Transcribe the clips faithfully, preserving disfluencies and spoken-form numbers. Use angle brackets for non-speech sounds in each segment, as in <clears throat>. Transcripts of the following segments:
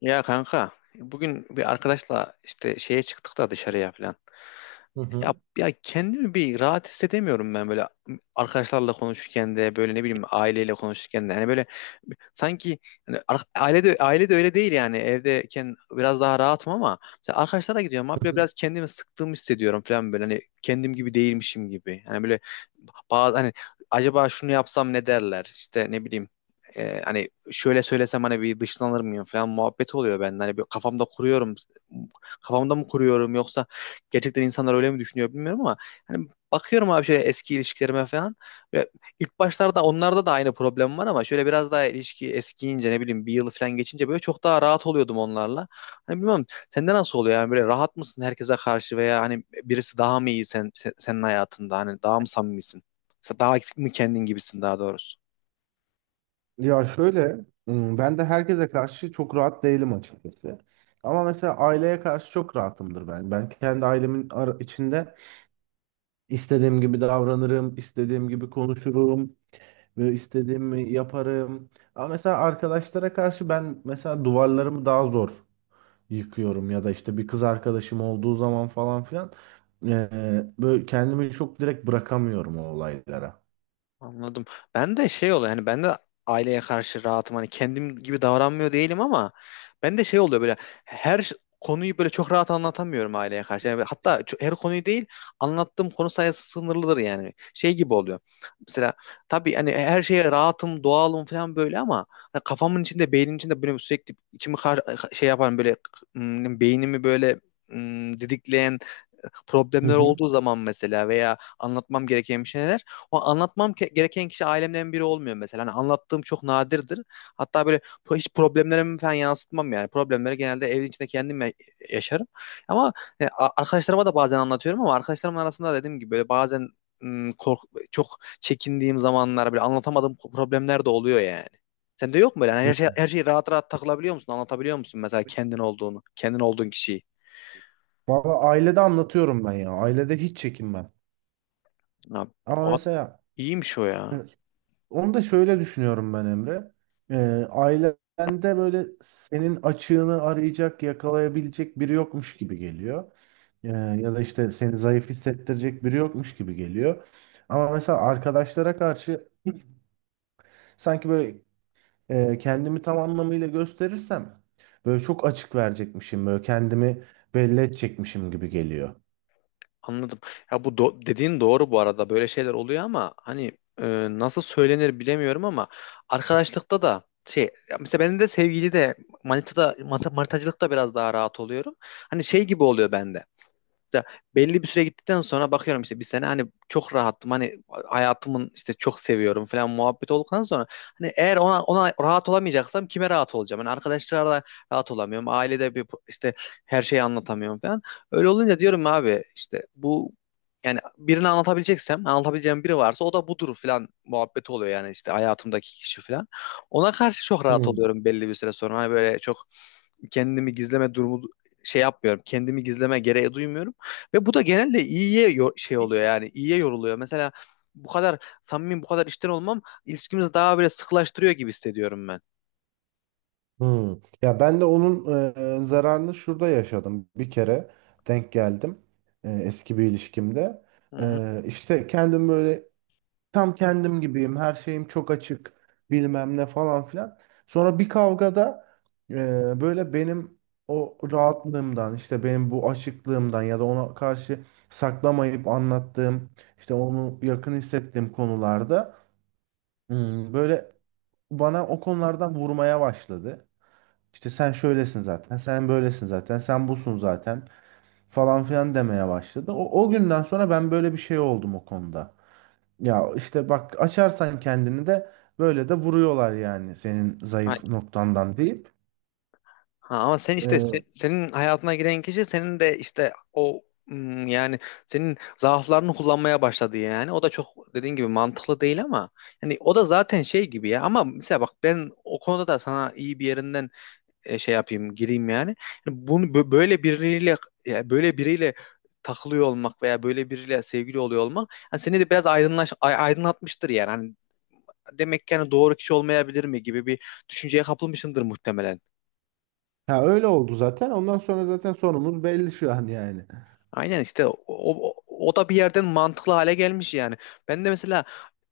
Ya kanka bugün bir arkadaşla işte şeye çıktık da dışarıya falan. Hı Ya, hı. ya kendimi bir rahat hissedemiyorum ben böyle arkadaşlarla konuşurken de böyle ne bileyim aileyle konuşurken de. Yani böyle sanki hani ar- ailede ailede öyle değil yani evdeyken biraz daha rahatım ama mesela arkadaşlara gidiyorum abi Hı böyle hı. biraz kendimi sıktığımı hissediyorum falan böyle hani kendim gibi değilmişim gibi. Yani böyle bazı hani acaba şunu yapsam ne derler işte ne bileyim e, hani şöyle söylesem hani bir dışlanır mıyım falan muhabbet oluyor bende. Hani bir kafamda kuruyorum. Kafamda mı kuruyorum yoksa gerçekten insanlar öyle mi düşünüyor bilmiyorum ama hani bakıyorum abi şöyle eski ilişkilerime falan. Ve ilk başlarda onlarda da aynı problem var ama şöyle biraz daha ilişki eskiyince ne bileyim bir yıl falan geçince böyle çok daha rahat oluyordum onlarla. Hani bilmiyorum sende nasıl oluyor yani böyle rahat mısın herkese karşı veya hani birisi daha mı iyi sen, sen- senin hayatında hani daha mı samimisin? Daha mı kendin gibisin daha doğrusu? Ya şöyle, ım, ben de herkese karşı çok rahat değilim açıkçası. Ama mesela aileye karşı çok rahatımdır ben. Ben kendi ailemin ara- içinde istediğim gibi davranırım, istediğim gibi konuşurum ve istediğimi yaparım. Ama mesela arkadaşlara karşı ben mesela duvarlarımı daha zor yıkıyorum ya da işte bir kız arkadaşım olduğu zaman falan filan, eee, böyle kendimi çok direkt bırakamıyorum o olaylara. Anladım. Ben de şey oluyor hani ben de aileye karşı rahatım hani kendim gibi davranmıyor değilim ama ben de şey oluyor böyle her ş- konuyu böyle çok rahat anlatamıyorum aileye karşı. Yani hatta ço- her konuyu değil, anlattığım konu sayısı sınırlıdır yani. Şey gibi oluyor. Mesela tabii hani e, her şeye rahatım, doğalım falan böyle ama hani kafamın içinde, beynimin içinde böyle sürekli içimi kar- şey yapan böyle, ım, beynimi böyle ım, didikleyen, e, Hı problemler hı. olduğu zaman mesela veya anlatmam gereken bir şeyler, o anlatmam ke- gereken kişi ailemden biri olmuyor mesela. Hani anlattığım çok nadirdir. Hatta böyle po- hiç problemlerimi falan yansıtmam yani. Problemleri genelde evin içinde kendim ya- yaşarım. Ama e, a- arkadaşlarıma da bazen anlatıyorum ama arkadaşlarımın arasında dediğim gibi böyle bazen mm, kork çok çekindiğim zamanlar böyle anlatamadığım problemler de oluyor yani. Sende yok mu böyle? Yani Hı. her şey, her şeyi rahat rahat takılabiliyor musun? Anlatabiliyor musun mesela Tabii. kendin olduğunu, kendin olduğun kişiyi? Valla ailede anlatıyorum ben ya. Ailede hiç çekinmem. Abi, Ama abi mesela iyiymiş o e, ya. onu da şöyle düşünüyorum ben Emre. Ee, ailende böyle senin açığını arayacak, yakalayabilecek biri yokmuş gibi geliyor. Ee, ya da işte seni zayıf hissettirecek biri yokmuş gibi geliyor. Ama mesela arkadaşlara karşı <clears throat> sanki böyle e, kendimi tam anlamıyla gösterirsem böyle çok açık verecekmişim, böyle kendimi belli edecekmişim gibi geliyor. Anladım. Ya bu do- dediğin doğru bu arada. Böyle şeyler oluyor ama hani, e, nasıl söylenir bilemiyorum ama arkadaşlıkta da şey, ya mesela ben de sevgili de manitada manita- manitacılıkta biraz daha rahat oluyorum. Hani şey gibi oluyor bende. Ya belli bir süre gittikten sonra bakıyorum işte bir sene hani çok rahattım, hani hayatımın işte çok seviyorum falan muhabbet olduktan sonra hani eğer ona ona rahat olamayacaksam kime rahat olacağım? Hani arkadaşlarla rahat olamıyorum. Ailede bir işte her şeyi anlatamıyorum falan. Öyle olunca diyorum abi işte bu, yani birini anlatabileceksem, anlatabileceğim biri varsa o da budur falan muhabbeti oluyor yani işte hayatımdaki kişi falan. Ona karşı çok rahat Hmm. oluyorum belli bir süre sonra. Hani böyle çok kendimi gizleme durumu şey yapmıyorum. Kendimi gizleme gereği duymuyorum. Ve bu da genelde iyiye yo- şey oluyor yani. İyiye yoruluyor. Mesela bu kadar samimi, bu kadar içten olmam ilişkimizi daha böyle sıkılaştırıyor gibi hissediyorum ben. Hmm. Ya ben de onun e, zararını şurada yaşadım. Bir kere denk geldim e, eski bir ilişkimde. Hı hı. E, işte kendim böyle tam kendim gibiyim. Her şeyim çok açık. Bilmem ne falan filan. Sonra bir kavgada, e, böyle benim o rahatlığımdan işte benim bu açıklığımdan ya da ona karşı saklamayıp anlattığım işte onu yakın hissettiğim konularda, hmm, böyle bana o konulardan vurmaya başladı. İşte sen şöylesin zaten, sen böylesin zaten, sen busun zaten falan filan demeye başladı. O, o günden sonra ben böyle bir şey oldum o konuda. Ya işte bak açarsan kendini de böyle de vuruyorlar yani senin Ha, zayıf noktandan deyip. ha, ama sen işte, se- Ee, senin hayatına giren kişi senin de işte o, hmm, yani senin zaaflarını kullanmaya başladı yani. O da çok dediğin gibi mantıklı değil ama yani o da zaten şey gibi ya, ama mesela bak ben o konuda da sana iyi bir yerinden e, şey yapayım, gireyim yani. Yani bunu bö- böyle biriyle, ya böyle biriyle takılıyor olmak veya böyle biriyle sevgili oluyor olmak hani seni de biraz aydınlaş, ay- aydınlatmıştır yani. Hani demek ki hani doğru kişi olmayabilir mi gibi bir düşünceye kapılmışsındır muhtemelen. ha, öyle oldu zaten. Ondan sonra zaten sonumuz belli şu an yani. Aynen işte o, o, o da bir yerden mantıklı hale gelmiş yani. Ben de mesela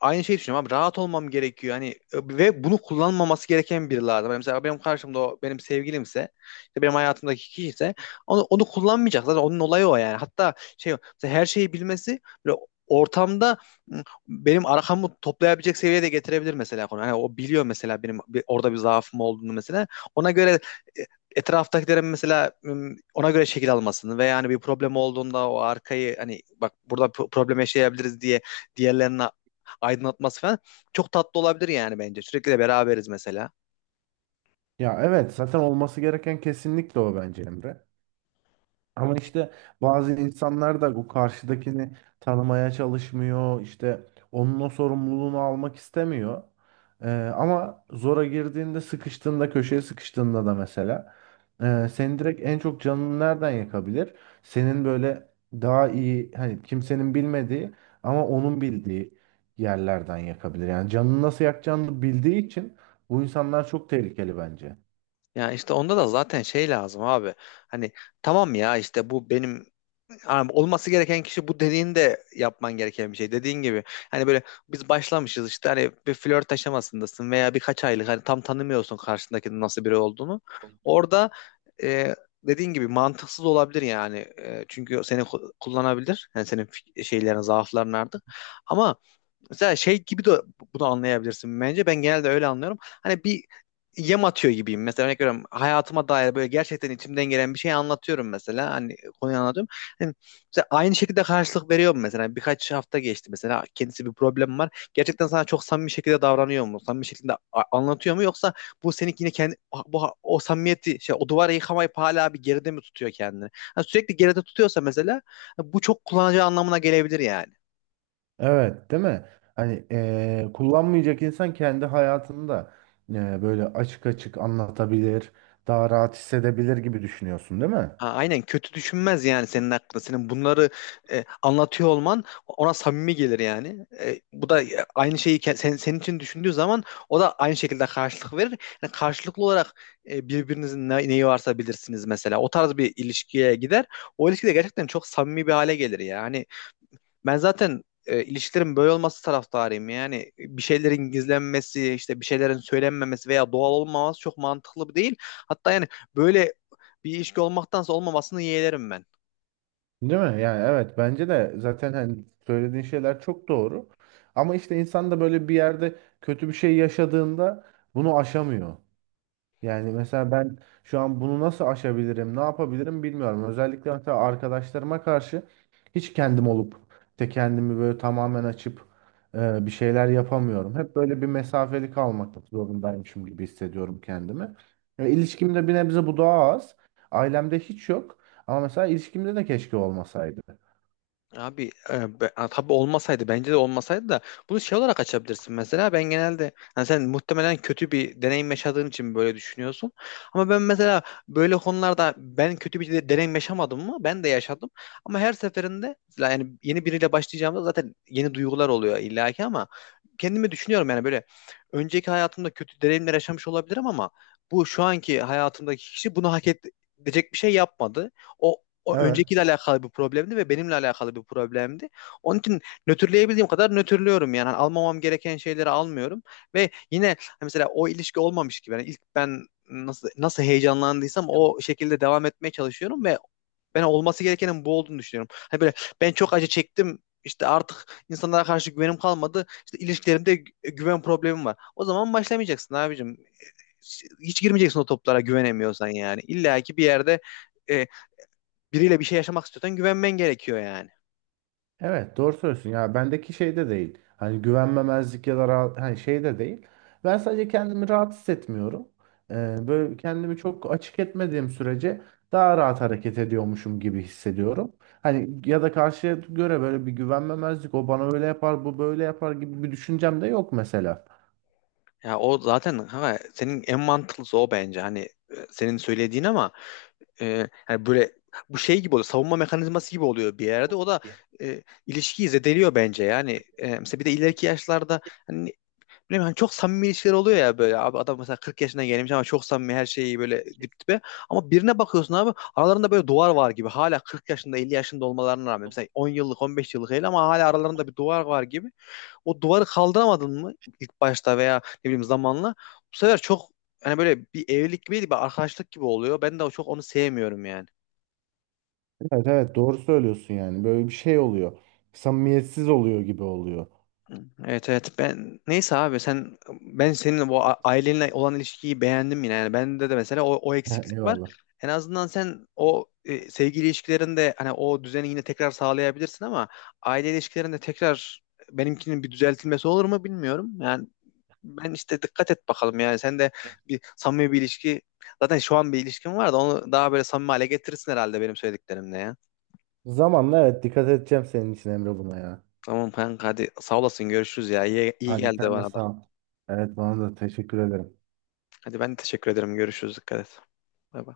aynı şeyi düşünüyorum abi, rahat olmam gerekiyor hani, e, ve bunu kullanmaması gereken biri lazım. Yani mesela benim karşımda o benim sevgilimse, işte benim hayatımdaki kişi ise onu, onu kullanmayacak, zaten onun olayı o yani. Hatta şey, mesela her şeyi bilmesi böyle ortamda m, benim arkamı toplayabilecek seviyeye de getirebilir mesela konu. Hani o biliyor mesela benim bir- orada bir zaafım olduğunu mesela. Ona göre e, etraftakilerin mesela m, ona göre şekil almasını ve yani bir problem olduğunda o arkayı, hani bak burada pro- problem yaşayabiliriz diye diğerlerine aydınlatması falan çok tatlı olabilir yani bence. Sürekli de beraberiz mesela. Ya evet, zaten olması gereken kesinlikle o bence Emre. Ama işte bazı insanlar da bu karşıdakini tanımaya çalışmıyor. İşte onun o sorumluluğunu almak istemiyor. Ee, ama zora girdiğinde, sıkıştığında, köşeye sıkıştığında da mesela, e, senin direkt en çok canını nereden yakabilir? Senin böyle daha iyi, hani kimsenin bilmediği ama onun bildiği yerlerden yakabilir. Yani canını nasıl yakacağını bildiği için bu insanlar çok tehlikeli bence. Ya işte onda da zaten şey lazım abi. Hani tamam, ya işte bu benim, abi olması gereken kişi bu dediğin de yapman gereken bir şey. Dediğin gibi hani böyle biz başlamışız işte, hani bir flört aşamasındasın veya birkaç aylık, hani tam tanımıyorsun karşındakinin nasıl biri olduğunu. Orada e, dediğin gibi mantıksız olabilir yani. E, çünkü seni ku- kullanabilir. Yani senin fik- şeylerin, zaafların artık. Ama mesela şey gibi de bunu anlayabilirsin bence. Ben genelde öyle anlıyorum. Hani bir yem atıyor gibiyim. Mesela örnek veriyorum, hayatıma dair böyle gerçekten içimden gelen bir şey anlatıyorum mesela. Hani konuyu anlatıyorum. Hani mesela aynı şekilde karşılık veriyor mu mesela? Birkaç hafta geçti, mesela kendisi bir problem var. Gerçekten sana çok samimi şekilde davranıyor mu? Samimi şekilde a- anlatıyor mu? Yoksa bu seni yine kendi, bu o samimiyeti şey, o duvarı yıkamayıp hala bir geride mi tutuyor kendini? Hani sürekli geride tutuyorsa mesela, bu çok kullanıcı anlamına gelebilir yani. Evet, değil mi? Hani eee, kullanmayacak insan kendi hayatında, eee, böyle açık açık anlatabilir, daha rahat hissedebilir gibi düşünüyorsun, değil mi? Ha, aynen, kötü düşünmez yani senin hakkında. Senin bunları e, anlatıyor olman ona samimi gelir yani. E, bu da, e, aynı şeyi ke- sen, senin için düşündüğü zaman o da aynı şekilde karşılık verir. Yani karşılıklı olarak e, birbirinizin ne- neyi varsa bilirsiniz mesela. O tarz bir ilişkiye gider. O ilişki de gerçekten çok samimi bir hale gelir ya. Ben zaten e, ilişkilerin böyle olması taraftarıyım. Yani bir şeylerin gizlenmesi, işte bir şeylerin söylenmemesi veya doğal olmaması çok mantıklı değil. Hatta yani böyle bir ilişki olmaktansa olmamasını yeğlerim ben. Değil mi? Yani evet, bence de zaten hani söylediğin şeyler çok doğru. Ama işte insan da böyle bir yerde kötü bir şey yaşadığında bunu aşamıyor. Yani mesela ben şu an bunu nasıl aşabilirim, ne yapabilirim bilmiyorum. Özellikle mesela arkadaşlarıma karşı hiç kendim olup de kendimi böyle tamamen açıp, e, bir şeyler yapamıyorum. Hep böyle bir mesafeli kalmak zorundaymışım gibi hissediyorum kendimi. E, ilişkimde bir nebze bu daha az. Ailemde hiç yok. Ama mesela ilişkimde de keşke olmasaydı. Abi, e, be- a, tabii olmasaydı, bence de olmasaydı da bunu şey olarak açabilirsin mesela. Ben genelde hani, sen muhtemelen kötü bir deneyim yaşadığın için böyle düşünüyorsun ama ben mesela böyle konularda, ben kötü bir de- deneyim yaşamadım mı? Ben de yaşadım ama her seferinde mesela, yani yeni biriyle başlayacağımda zaten yeni duygular oluyor illaki, ama kendimi düşünüyorum yani böyle, önceki hayatımda kötü deneyimler yaşamış olabilirim ama bu şu anki hayatımdaki kişi bunu hak edecek bir şey yapmadı. O o öncekiyle Evet. alakalı bir problemdi ve benimle alakalı bir problemdi. Onun için nötrleyebildiğim kadar nötrlüyorum yani. Hani almamam gereken şeyleri almıyorum ve yine hani mesela o ilişki olmamış gibi, yani ilk ben nasıl nasıl heyecanlandıysam o şekilde devam etmeye çalışıyorum ve ben olması gerekenin bu olduğunu düşünüyorum. Hani böyle, ben çok acı çektim, işte artık insanlara karşı güvenim kalmadı, İşte ilişkilerimde gü- güven problemim var, o zaman başlamayacaksın abicim. Hiç girmeyeceksin o toplara güvenemiyorsan yani. İlla ki bir yerde e, biriyle bir şey yaşamak istiyorsan güvenmen gerekiyor yani. Evet, doğru söylüyorsun ya, bendeki şey de değil hani güvenmemezlik ya da rahat, hani şey de değil, ben sadece kendimi rahat hissetmiyorum. Ee, böyle kendimi çok açık etmediğim sürece daha rahat hareket ediyormuşum gibi hissediyorum, hani ya da karşıya göre böyle bir güvenmemezlik, o bana öyle yapar bu böyle yapar gibi bir düşüncem de yok mesela. Ya o zaten, ha, senin en mantıklısı o bence. Hani e, senin söylediğin ama, e, hani böyle, bu şey gibi oluyor. Savunma mekanizması gibi oluyor bir yerde. O da e, ilişkiyi zedeliyor bence. Yani e, mesela bir de ileriki yaşlarda hani, bilmiyorum, hani çok samimi ilişkiler oluyor ya, böyle abi adam mesela kırk yaşına gelmiş ama çok samimi, her şeyi böyle dip dibe. Ama birine bakıyorsun abi aralarında böyle duvar var gibi. Hala kırk yaşında, elli yaşında olmalarına rağmen, mesela on yıllık on beş yıllık değil ama hala aralarında bir duvar var gibi. O duvarı kaldıramadın mı ilk başta veya ne bileyim zamanla, bu sefer çok, hani böyle bir evlilik gibi değil, bir arkadaşlık gibi oluyor. Ben de çok onu sevmiyorum yani. Evet evet, doğru söylüyorsun, yani böyle bir şey oluyor, samimiyetsiz oluyor gibi oluyor. Evet, evet, ben neyse abi, sen, ben senin bu a- ailenle olan ilişkiyi beğendim yine yani, bende de mesela o, o <laughs> eksiklik var. Eyvallah, En azından sen o, e, sevgili ilişkilerinde hani o düzeni yine tekrar sağlayabilirsin ama aile ilişkilerinde tekrar, benimkinin bir düzeltilmesi olur mu bilmiyorum yani. Ben işte dikkat et bakalım, yani sen de bir samimi bir ilişki, zaten şu an bir ilişkin var da onu daha böyle samimi hale getirirsin herhalde benim söylediklerimle ya. zamanla evet, dikkat edeceğim senin için Emre buna ya. Tamam kanka, hadi sağ olasın, görüşürüz ya, iyi, iyi Hadi geldi sen de bana da. sağ ol. Evet, bana da teşekkür ederim. Hadi ben teşekkür ederim. Görüşürüz. Dikkat et. Bay bay.